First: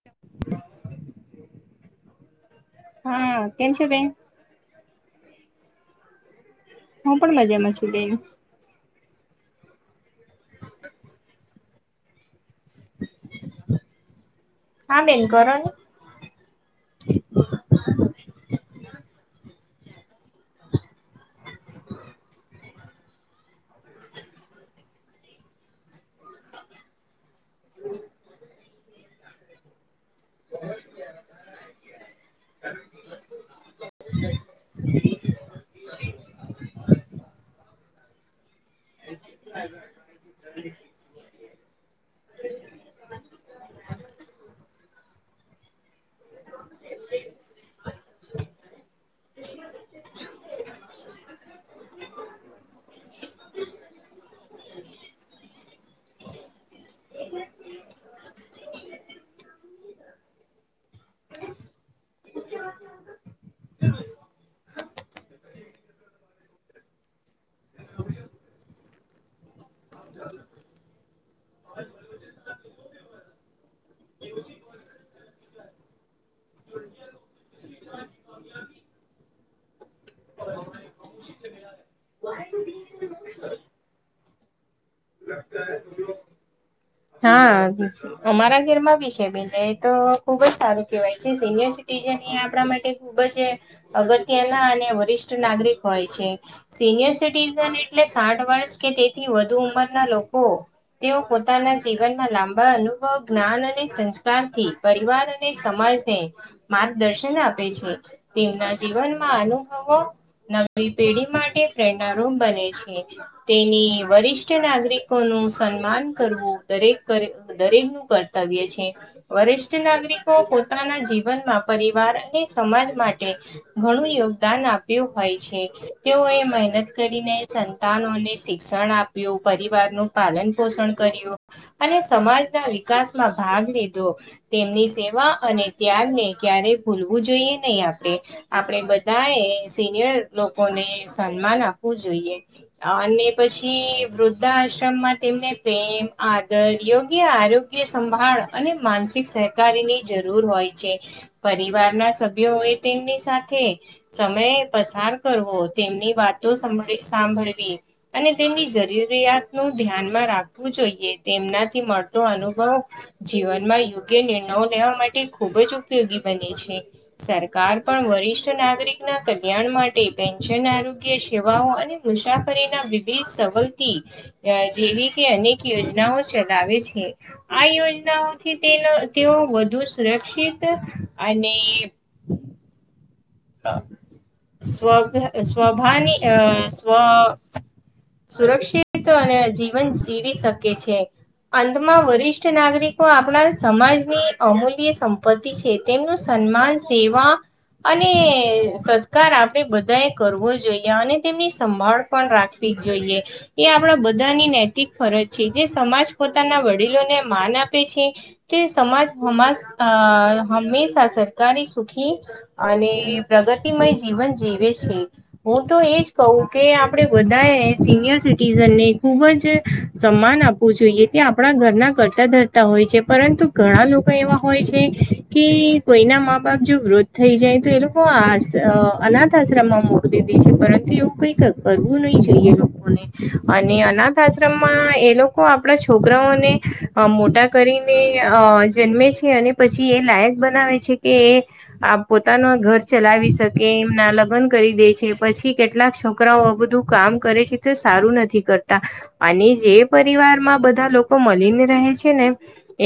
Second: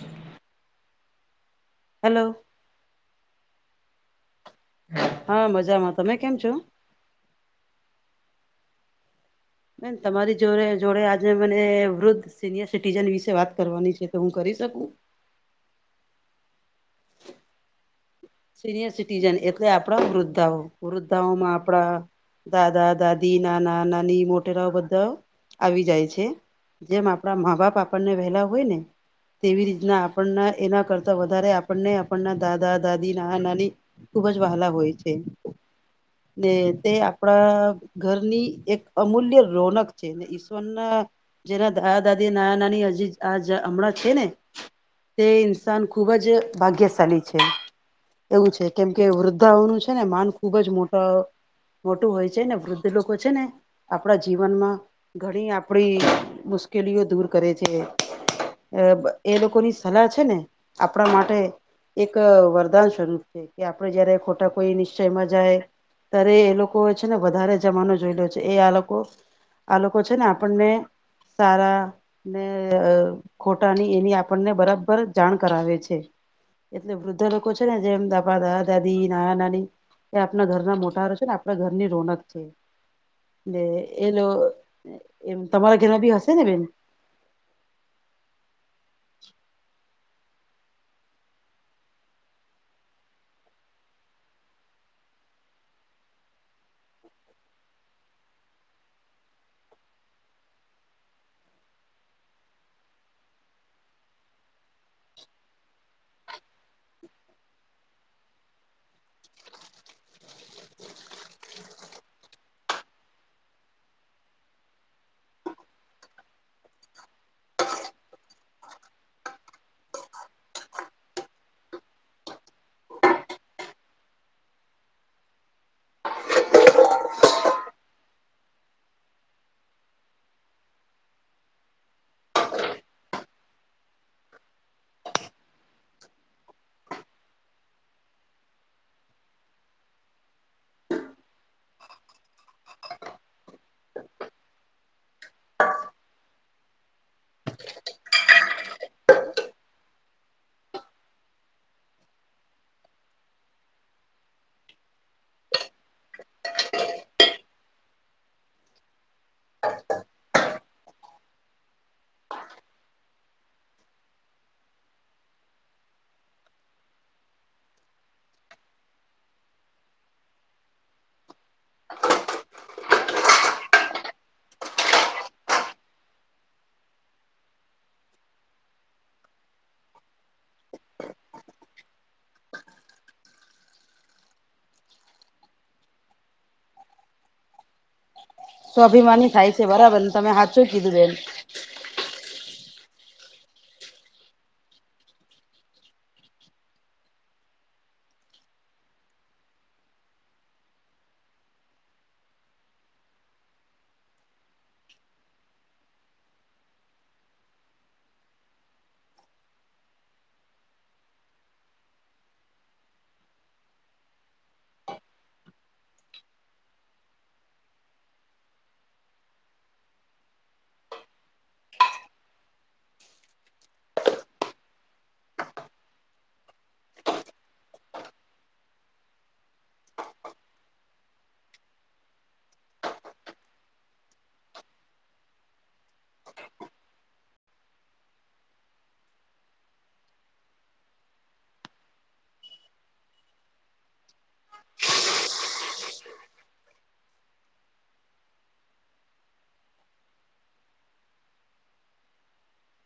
[inaudible] હાલો. હા કેમ છે બેન? હા મજામાં તમે કેમ છો. હું પણ મજામાં છું બેન. બેન તમારી જોડે જોડે આજે મને વૃદ્ધ સિનિયર સિટીજન વિશે વાત કરવાની છે, તો હું કરી શકું? હા બેન કરોની. સિનિયર સિટીઝન એટલે આપણા વૃદ્ધાઓ વૃદ્ધાઓમાં આપણા, દાદા, દાદી, નાના, નાની મોટેરાઓ બધા આવી જાય છે. જેમ આપણા માં બાપ આપણને વહેલા હોય ને, તેવી રીતના આપણના એના કરતા વધારે આપણને આપણના દાદા દાદી, નાના નાની ખુબ જ વહલા હોય છે. ને તે આપણા ઘરની એક અમૂલ્ય રોનક છે ને ઈશ્વરના જેના દાદા દાદી, નાના નાની હજી આ જ હમણાં છે ને, તે ઇન્સાન ખૂબ જ ભાગ્યશાલી છે. એવું છે કેમ કે વૃદ્ધાઓનું છે ને માન ખુબ જ મોટા મોટું હોય છે ને વૃદ્ધ લોકો છે ને, આપણા જીવનમાં ઘણી આપડી મુશ્કેલીઓ દૂર કરે છે, એ લોકોની સલાહ છે ને, આપણા માટે એક વરદાન સ્વરૂપ છે કે આપડે જયારે ખોટા કોઈ નિશ્ચયમાં જાય, ત્યારે એ લોકો છે ને વધારે જમાનો જોઈ લો છે એ આ લોકો આ લોકો છે ને આપણને સારાં ને ખોટાની એની આપણને બરાબર જાણ કરાવે છે. એટલે વૃદ્ધા લોકો છે ને જેમ [unintelligible] દાદા દાદી, નાના નાની. એ આપણા ઘરના મોટારો છે ને આપણા ઘરની રોનક છે, ને એલો એમ તમારા ઘેરના બી હશે ને બેન. હા અમારા ઘરમાં બી છે બેન. તો ખૂબ જ સારું કહેવાય છે, સિનિયર સિટીઝન એ આપણા માટે ખૂબ જ અગત્યના અને વરિષ્ઠ નાગરિક હોય છે. સિનિયર સિટીઝન એટલે સાઠ વર્ષ કે તેથી વધુ ઉંમરના લોકો, તેઓ પોતાના જીવનમાં લાંબા અનુભવ જ્ઞાન અને સંસ્કારથી, પરિવાર અને સમાજને, માર્ગદર્શન આપે છે, તેમના જીવનમાં અનુભવો નવી પેઢી માટે પ્રેરણા રૂમ બને છે, તેની વરિષ્ઠ તે નાગરિકો નું સન્માન કરવું દરેક દરેક નું કર્તવ્ય છે. વરિષ્ઠ નાગરિકો પોતાના જીવનમાં પરિવાર અને સમાજ માટે ઘણું યોગદાન આપ્યું હોય છે, તેઓ એ મહેનત કરીને તાનોને શિક્ષણ આપવું પરિવારનું પાલન- પોષણ કર્યું અને સમાજના વિકાસમાં ભાગ લીધો. તેમની સેવા અને ત્યાગને ક્યારે ભૂલવું જોઈએ, નહીં આપણે. આપણે બધાએ સિનિયર લોકોને સન્માન આપવું જોઈએ. હા અને પછી વૃદ્ધા આશ્રમમાં તેમને પ્રેમ આદર યોગ્ય આરોગ્ય સંભાળ અને માનસિક સે ની જરૂર હોય છે પરિવારના સભ્યો એ તેમની સાથે સમય પસાર કરવો તેમની વાતો સમળી સાંભળવી. અને તેમની જરીય જરુરીયાત નું ધ્યાનમાં રાખવું જોઈએ તેમનાથી મળતો અનુભવ જીવનમાં યોગ્ય નિર્ણયો લેવા માટે ખૂબ જ ઉપયોગી બને છે. સરકાર પણ વરિષ્ઠ નાગરિકના કલ્યાણ માટે પેન્શન આરોગ્ય સેવાઓ અને મુસાફરીના વિવિધ સવલ તી જેવી કે અનેક યોજનાઓ ચલાવે છે. આ યોજનાઓથી તેનો તેઓ વધુ સુરક્ષિત અને અ સ્વભ સ્વભાની અહ સ્વ સુરક્ષિત સ્વાભિમાની અને થાય છે જીવન બરાબર તમે જીવી હાચું શકે કીધું છે. બેન અંતમાં વરિષ્ઠ નાગરિકો આપણા સમાજની અમૂલ્ય સંપત્તિ છે. તેમનું સન્માન, સેવા અને હ સત્કાર આપે બધા એ કરવો જોઈએ અને તેમની સંભાળ પણ રાખવી જોઈએ. એ આપડા બધાની નૈતિક ફરજ છે જે સમાજ પોતાના વડીલોને માન આપે છે. તે સમાજ હમાસ હંમેશા સહકારી સુખી અને પ્રગતિમય જીવન જીવે છે. હું તો એજ કવ કે આપડે બધાએ સિનિયર સિટીઝનને ખુબ જ સંમાન આપવું જોઈએ તે આપણા ઘરના કરતા ધરતા હોય છે પરંતુ ઘણા લોકો એવા હોય છે કે કોઈના મા બાપ જો વ્રધ થઈ જાય તો એ લોકો આસ અનાથ આશ્રમમાં મોકલી દેસે છે પરંતુ એવું કઈક કરવું નહી જોઈએ લોકોને અને અનાથ આશ્રમમાં એ લોકો આપડા છોકરાઓને અ મોટા કરીને જન્મે છે અને પછી લાયક બનાવે છે કે એ આપ પોતાનું ઘર ચલાવી શકે એમના લગ્ન કરી દે છે પછી કેટલાક છ છોકરાઓ આ બધું કામ કરે છે તે સારું નથી કરતા. અને જે પરિવારમાં બધા લોકો મલીને રહે ને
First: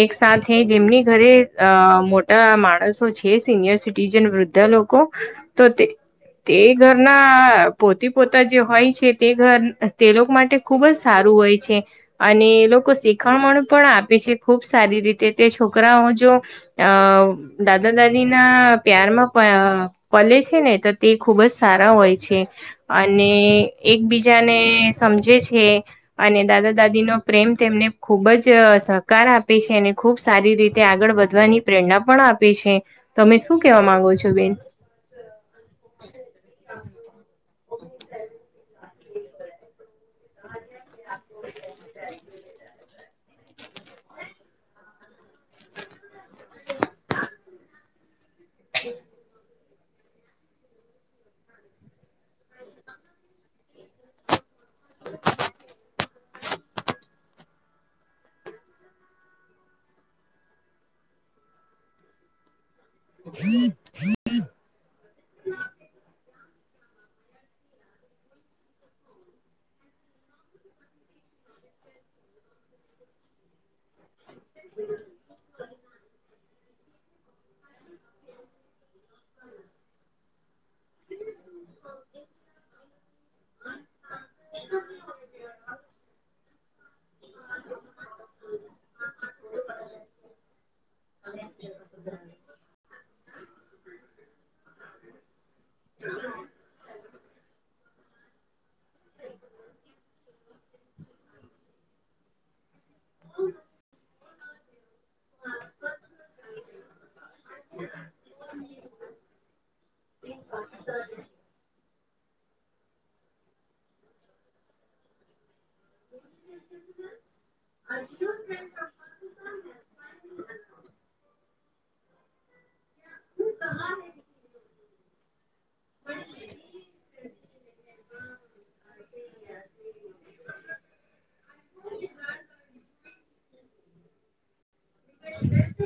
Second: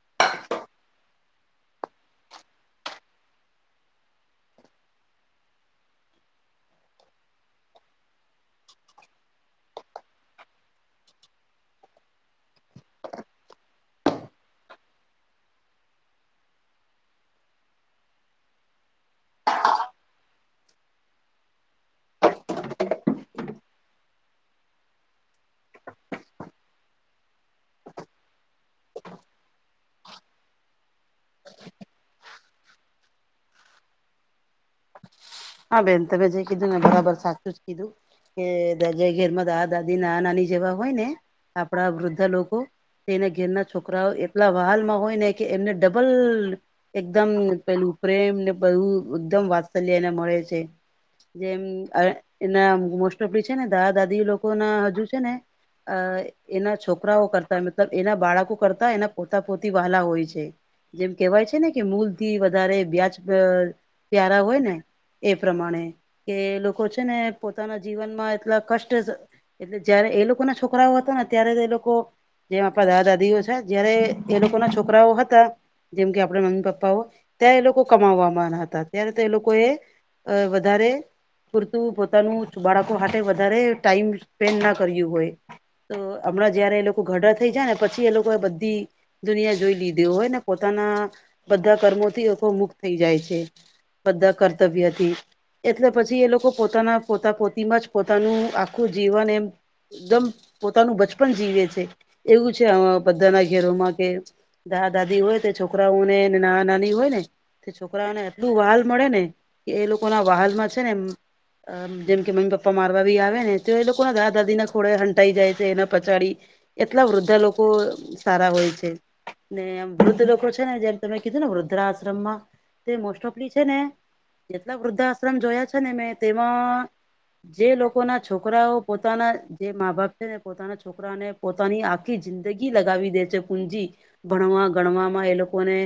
એક સાથે જેમની ઘરે અ મોટા માણસો છે સિનિયર જન વૃદ્ધા લોકો તો તે તે ઘરના પોતે પોતા જે હોય છે તે ઘર તે લોકો માટે ખુબ જ સારું હોય છે. અને એ લોકો શીખવાણ પણ આપે છે ખુબ સારી રીતે તે છોકરાઓ જો અ દાદા દાદીના પ્યારમાં પ પલે છે ને તો તે ખૂબ જ સારા હોય છે. અને એકબીજાને સમજે છે. અને દાદા દાદીનો પ્રેમ તેમને ખુબ જ સહકાર આપે છે અને ખૂબ સારી રીત તે આગળ વધવાની પ્રેરણા પણ આપે છે તમે શું કેવા માંગો છો બેન. હા બેન તમે જે કીધું ને બરાબર સાચું જ કીધું. કે દાજે ઘેર માં દાદા દાદી નાના નાની જેવા હોય ને આપડા વૃદ્ધા લોકો તેને ઘેરના છોકરાઓ એટલા વહાલમાં હોય ને કે એમને ડબલ એકદમ પેલું પ્રેમ ને બહુ એકદમ વાત્સલ્યને મળે છે જેમ એના મોસ્ટફલી છે ને દાદા દાદી લો કોના હજુ છે ને અ એના છોકરાઓ કરતા મતલબ એના બાળકો કરતા એના પોતા પોતી વહલા હોય છે. જેમ કેવાય છે ને કે મૂલ થી વધારે વ્યાજ પ્યારા હોય ને. એ પ્રમાણે કે લોકો છે ને પોતાના જીવનમાં એટલા કષ્ટ એટલે જયારે એ લોકોના છોકરાઓ હતા ને ત્યારે એ જ લોકો જેમ આપણા દાદા દાદીઓ છે જયારે એ લોકો ના છોકરાઓ હતા જેમ કે આપણા મમ્મી પપ્પાઓ ત્યાં એ લોકો કમાવવામાં હતા ત્યારે તો એ લોકો એ અ વધારે પૂરતું પોતાનું બાળકો હાતે વધારે ટાઈમ પેન ના કર્યું હોય તો હમણાં જયારે એ લોકો ઘરડા થઈ જાય ને પછી એ લોકો બધી દુનિયા જોઈ લીધી હોય ને પોતાના બધા કર્મોથી અથવા મુક્ત થઈ જાય છે. બધા કર્તવ્યથી એટલે પછી એ લોકો પોતાના પોતા પોતીમાં જ પોતાનું આખું જીવન એમ એકદમ પોતાનું બચપન જીવે છે એવું છે અ બધાના ઘેરોમાં કે દાદા દાદી હોય તે છોકરાઓને નાના નાની હોય ને છોકરાઓને એટલું વહાલ મળે ને એ લોકો ના વહાલ માં છે ને જેમ કે મમ્મી પ મારવા બી આવે ને તો એ લોકો ના દાદા દાદીને ખોડે હંટાઈ જાય છે એને પછાડી એટલા વૃદ્ધા લોકો સારા હોય છે. ને વૃદ્ધ લોકો છે ને જેમ તમે કીધું ને વૃદ્ધા આશ્રમમાં તે મોસ્ટ ઓફલી છે ને [unintelligible] જેટલા વૃદ્ધાશ્રમ જોયા છે ને મેં તેમાં જે લોકો ના છોકરાઓ પોતાના જે મા બાપ છે ને પોતાના છોકરાને પોતાની આખી જિંદગી લગાવી દે છે કુંજી ભણવા ગણવામાં એ લોકોને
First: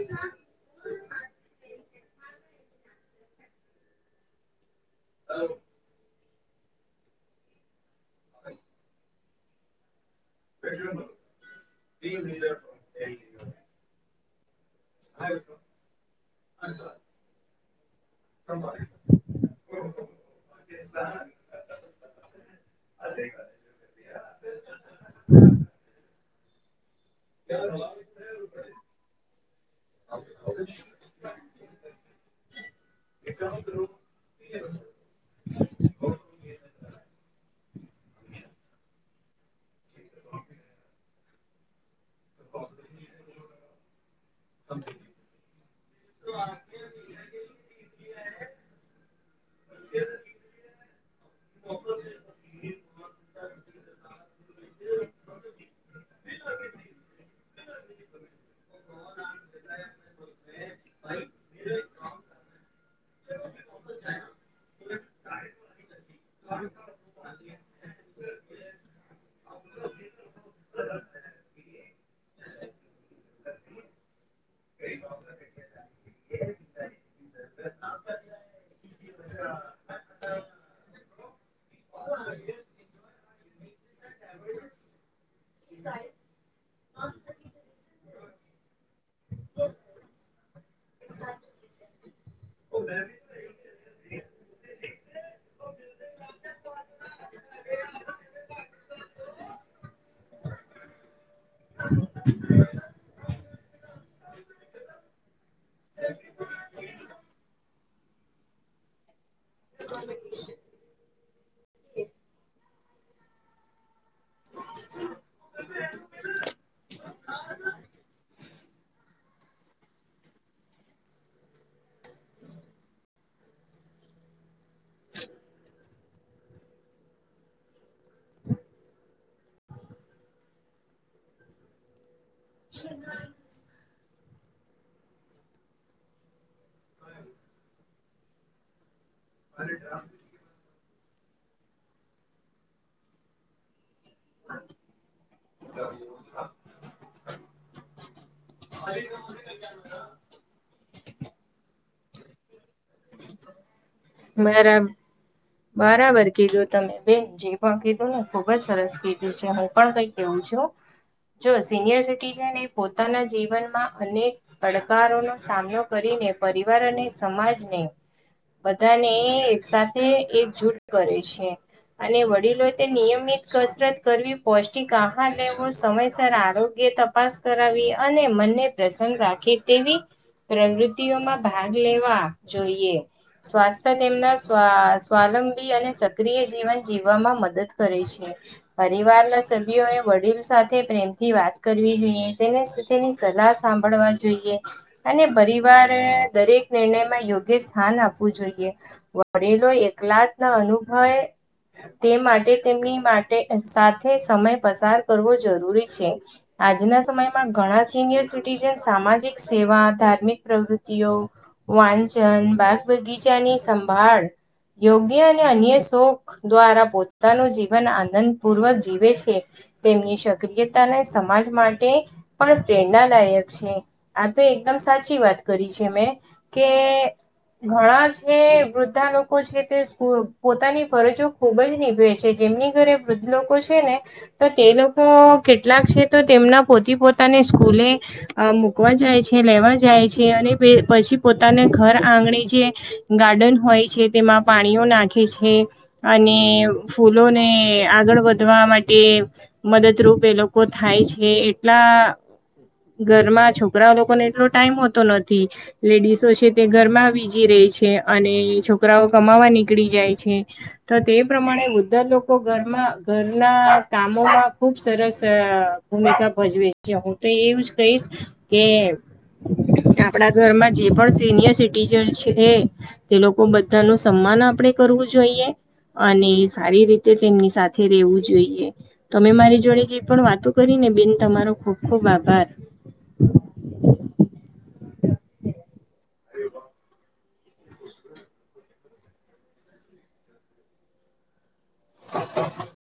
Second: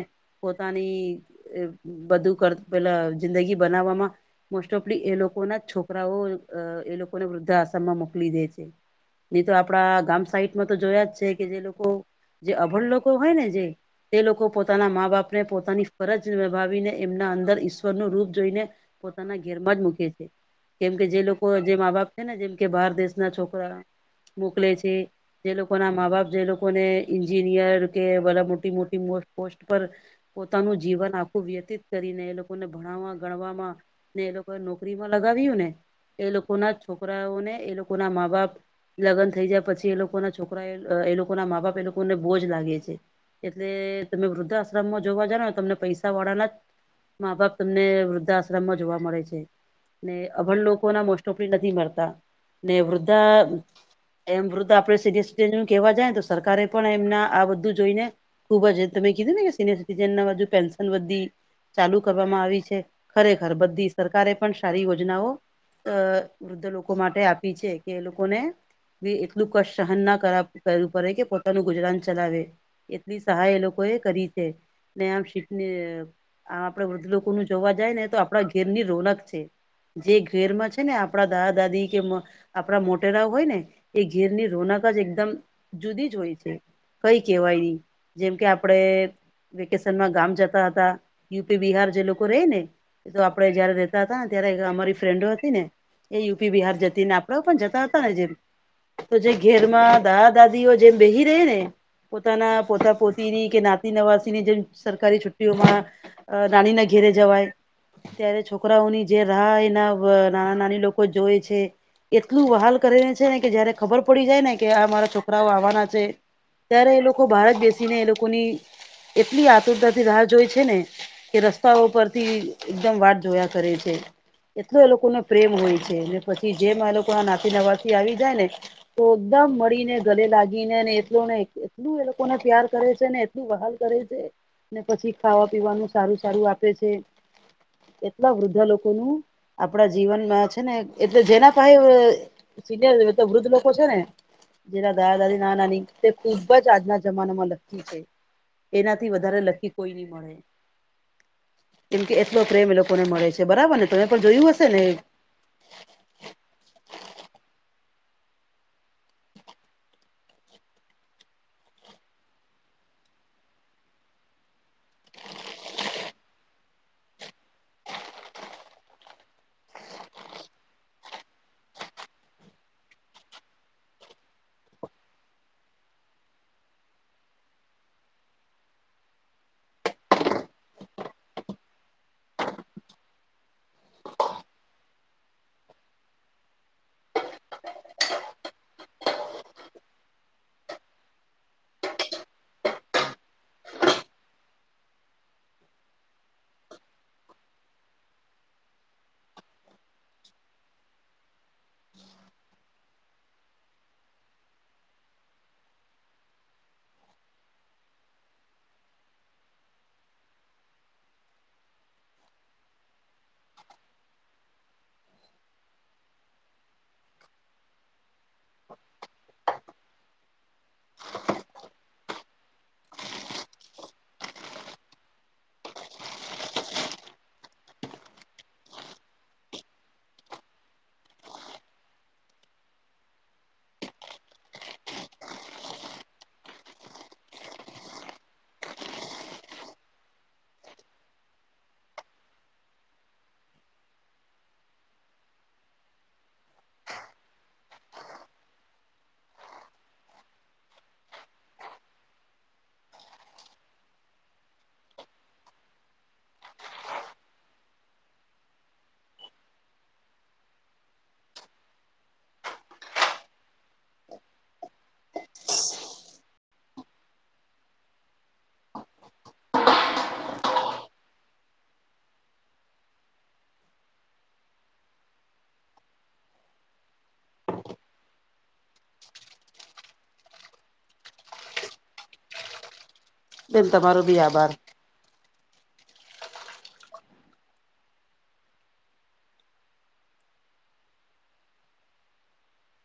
પોતાની બધું કર પેલા જિંદગી બનાવવામાં મોસ્ટ ઓફલી એ લોકો ના છોકરાઓ એ લોકોને વૃદ્ધા આશ્રમમાં મોકલી દે છે, ની તો આપડા ગામ તો તો જોયા જ છે કે જે લોકો જે અભડ લોકો હોય ને જે તે લોકો પો પોતાના મા બાપને પોતાની ફરજ નિભાવીને એમના અંદર ઈશ્વરનું રૂપ જોઈને પોતાના ઘેરમાં જ મૂકે છે કેમ કે જે લોકો [inaudible] જે મા બાપ છે ને જેમ કે બહાર દેશના છોકરા મોકલે છે, જે લોકો માં બાપ જે લોકો કો ઈન્જિનિયર કે બધા મોટી મોટી પોસ્ટ પર પોતાનું જીવન આખું વ્યતીત કરીને એ લોકોને ભણવા ગણવામાં ને એ લોકો નોકરી માં લગાવ્યું ને એ લોકો ના છોકરાઓ ને એ લોકોના મા બાપ લગન થઈ જયા પછી એ લોકો ના છોકરા એ લોકો ના મા બાપ કોને બોજ લાગે છે, એટલે તમે વૃદ્ધ આશ્રમમાં જોવા જાવો ને તમને પૈસા વાળા મા બાપ તમને વૃદ્ધાશ્રમમાં જોવા મળે છે. ને અભણ લોકો ના મોસ્ટોપલી નથી મળતા ને વૃદ્ધા એમ વૃદ્ધ આપણે [unintelligible] કહેવા જાયને સરકારે પણ એમના આ બધું જોઈને ખુબ જ તમે કીધું ને કે સિનિયર સિટીઝન નું હજુ પેન્શન વધી ચાલુ કરવામાં આવી છે, ખરેખર બધી સરકારે પણ સારી યોજનાઓ અ વૃદ્ધ લોકો માટે આપી છે, કે એ લોકોને કે એટલું કષ્ટ સહન ના કર કરવું પડે કે પોતાનું ગુજરાન ચલાવે, એટલી સહાય એ લોકો એ કરી છે ને આમ શી આ આપડે વૃદ્ધ લોકો નું જોવા જાય ને તો આપણા ઘેરની રોનક છે. જે ઘેરમાં છે ને આપણા દાદા દાદી કે આપણા મોટેરા હોય ને એ ઘેરની રોનક જ એકદમ જુદી જ હોય છે. કઈ કેહેવાય નઈ જેમ કે આપડે વેકેશનમાં ગામ જતા હતા. યુપી બિહાર જે લોકો રે ને એ તો આપડે જયારે રેતા હતા ને ત્યારે એ અમારી ફ્રેન્ડો હતી ને એ યુપી બિહાર જતી ને આપડા પણ જતા હતા ને જેમ તો જે ઘેરમાં દાદા દાદીઓ જેમ બેહી રહે ને પોતાના પોતા પોતીની કે નાતિ નવાસી ની જેમ સરકારી છુ્ટીઓમાં અ નાની ના ઘેરે જવાય ત્યારે છોકરાઓની જે રાહ એના વ નાના નાની લોક કો જોવે છે એટલું વહાલ કરે ને છે ને કે જયારે ખબર પડી જાય ને કે આ મારા છોકરાઓ આવવાના છે ત્યારે એ લોકો બહાર જ બેસીને એ લોકોની એટલી આતુરતા થી રાહ જોઈ છે ને કે રસ્તાઓ પરથી એકદમ વાટ જોયા કરે છે. એટલો એ લોકોને પ્રેમ હોય છે અને પછી જેમ આ લોકો આ નાસી નવાથી આવી જાય ને તો એકદમ મળીને ગલે લાગીને અને એટલો ને એટલું એ લોકોને પ્યાર કરે છે ને એટલું વહાલ કરે છે ને પછી ખાવા પીવાનું સારું સારું આપે છે એટલા વૃદ્ધા લોકોનું આપડા જીવનમાં છે ને એટલે જેના પાહે સિનિયર તો વૃદ્ધ લોકો છે ને જેના દાદ દાદી નાના નાની તે ખૂબ જ આજના જમાનામાં લક્કી છે. એનાથી વધારે લક્કી કોઈ ની મળે. કેમ કે એટલો પ્રેમ એ લોકોને મળે છે બરાબર ને તમે પણ જોયું હશે બરા ને. બરાબર કીધું તમે બેન જે પણ કીધું ને ખુબ જ સરસ કીધું છે હું પણ કઈ કેવું છું જો સિનિયર સિટીઝન એ પોતાના જીવનમાં અનેક પડકારો નો સામનો કરીને પરિવાર અને સમાજને બધાને એક સાથે એક જૂટ કરે છે. અને વડીલો તે નિયમિત કસરત કરવી પૌષ્ટિક આહાર લેવો સમયસર આરોગ્ય ત તપાસ કરાવી અને મનને પ્રસન્ન રાખે તેવી પ્રવૃતિઓમાં ભાગ લેવા જોઈએ સ્વાસ્થ્ય તેમના સ્વા સ્વાલંબી અને સક્રિય જીવન જીવવામાં મદદ કરે છે. પરિવારના સભ્યોને વડીલ સાથે પ્રેમથી વાત કરવી જોઈએ તેને તેની સલાહ સાંભળવા જોઈએ. અને પરિવારે દરેક નિર્ણયમાં યોગ્ય સ્થાન આપવું જોઈએ. વડિલો એકલા જ ના અનુભવે તે માટે તેમની માટે સાથે સમય પસાર કરવો જરૂરી છે. આજના સમયમાં ઘણા સિનિયર સિટીજન સામાજિક સેવા ધાર્મિક પ્રવૃતિઓ વાંચન બાગબગીચાની સંભાળ યોગ્ય અને અન્ય શોખ દ્વારા પોતાનું જીવન આનંદપૂર્વક જીવે છે. તેમની સક્રિયતાને સમાજ માટે પણ પ્રેરણાદાયક છે આ તો એકદમ સાચી વાત કરી છે મેં કે ઘણા છે વૃદ્ધા લોક કો છે તે સ્પુર પોતાની ફરજો ખૂબ જ નીભવે છે જેમની ઘરે વૃદ્ધ લોકો છે ને તો તે લોકો કેટલાક છે તો તેમના પોતી પોતાને સ્કૂલે અ મૂકવા જાય છે લેવા જાય છે અને પે પછી પોતાને ઘર આંગણે જે ગાર્ડન હોય છે તેમાં પાણીઓ નાખે છે. અને ફૂલોને આગળ વધવા માટે મદદરૂપ એ લોકો થાય છે એટલા ઘરમાં છોકરા લોકોને એટલો ટાઈમ હોતો નથી. લેડીસો છે તે ઘરમાં બીજી રેય છે અને છોકરાઓ કમાવા નીકળી જાય છે. તો તે પ્રમાણે ઉદ્ધર લોકો ઘરમાં ઘરના કામોમાં ખુબ સરસ ભૂમિકા ભજવે છે હું તો એવુજ કહીશ કે આપડા ઘરમાં જે પણ સિનિયર સિટીજન છે તે લોકો બધાનું સન્માન આપણેે કરવું જોઈએ. અને સારી રીતે તેમની સાથે રહેેવું જોઈએ. તમે મારી જોડે જે પણ વાતો કરીને બેન તમારો ખુબ ખુબ આભાર. બેન તમારો બી આભાર. [inaudible]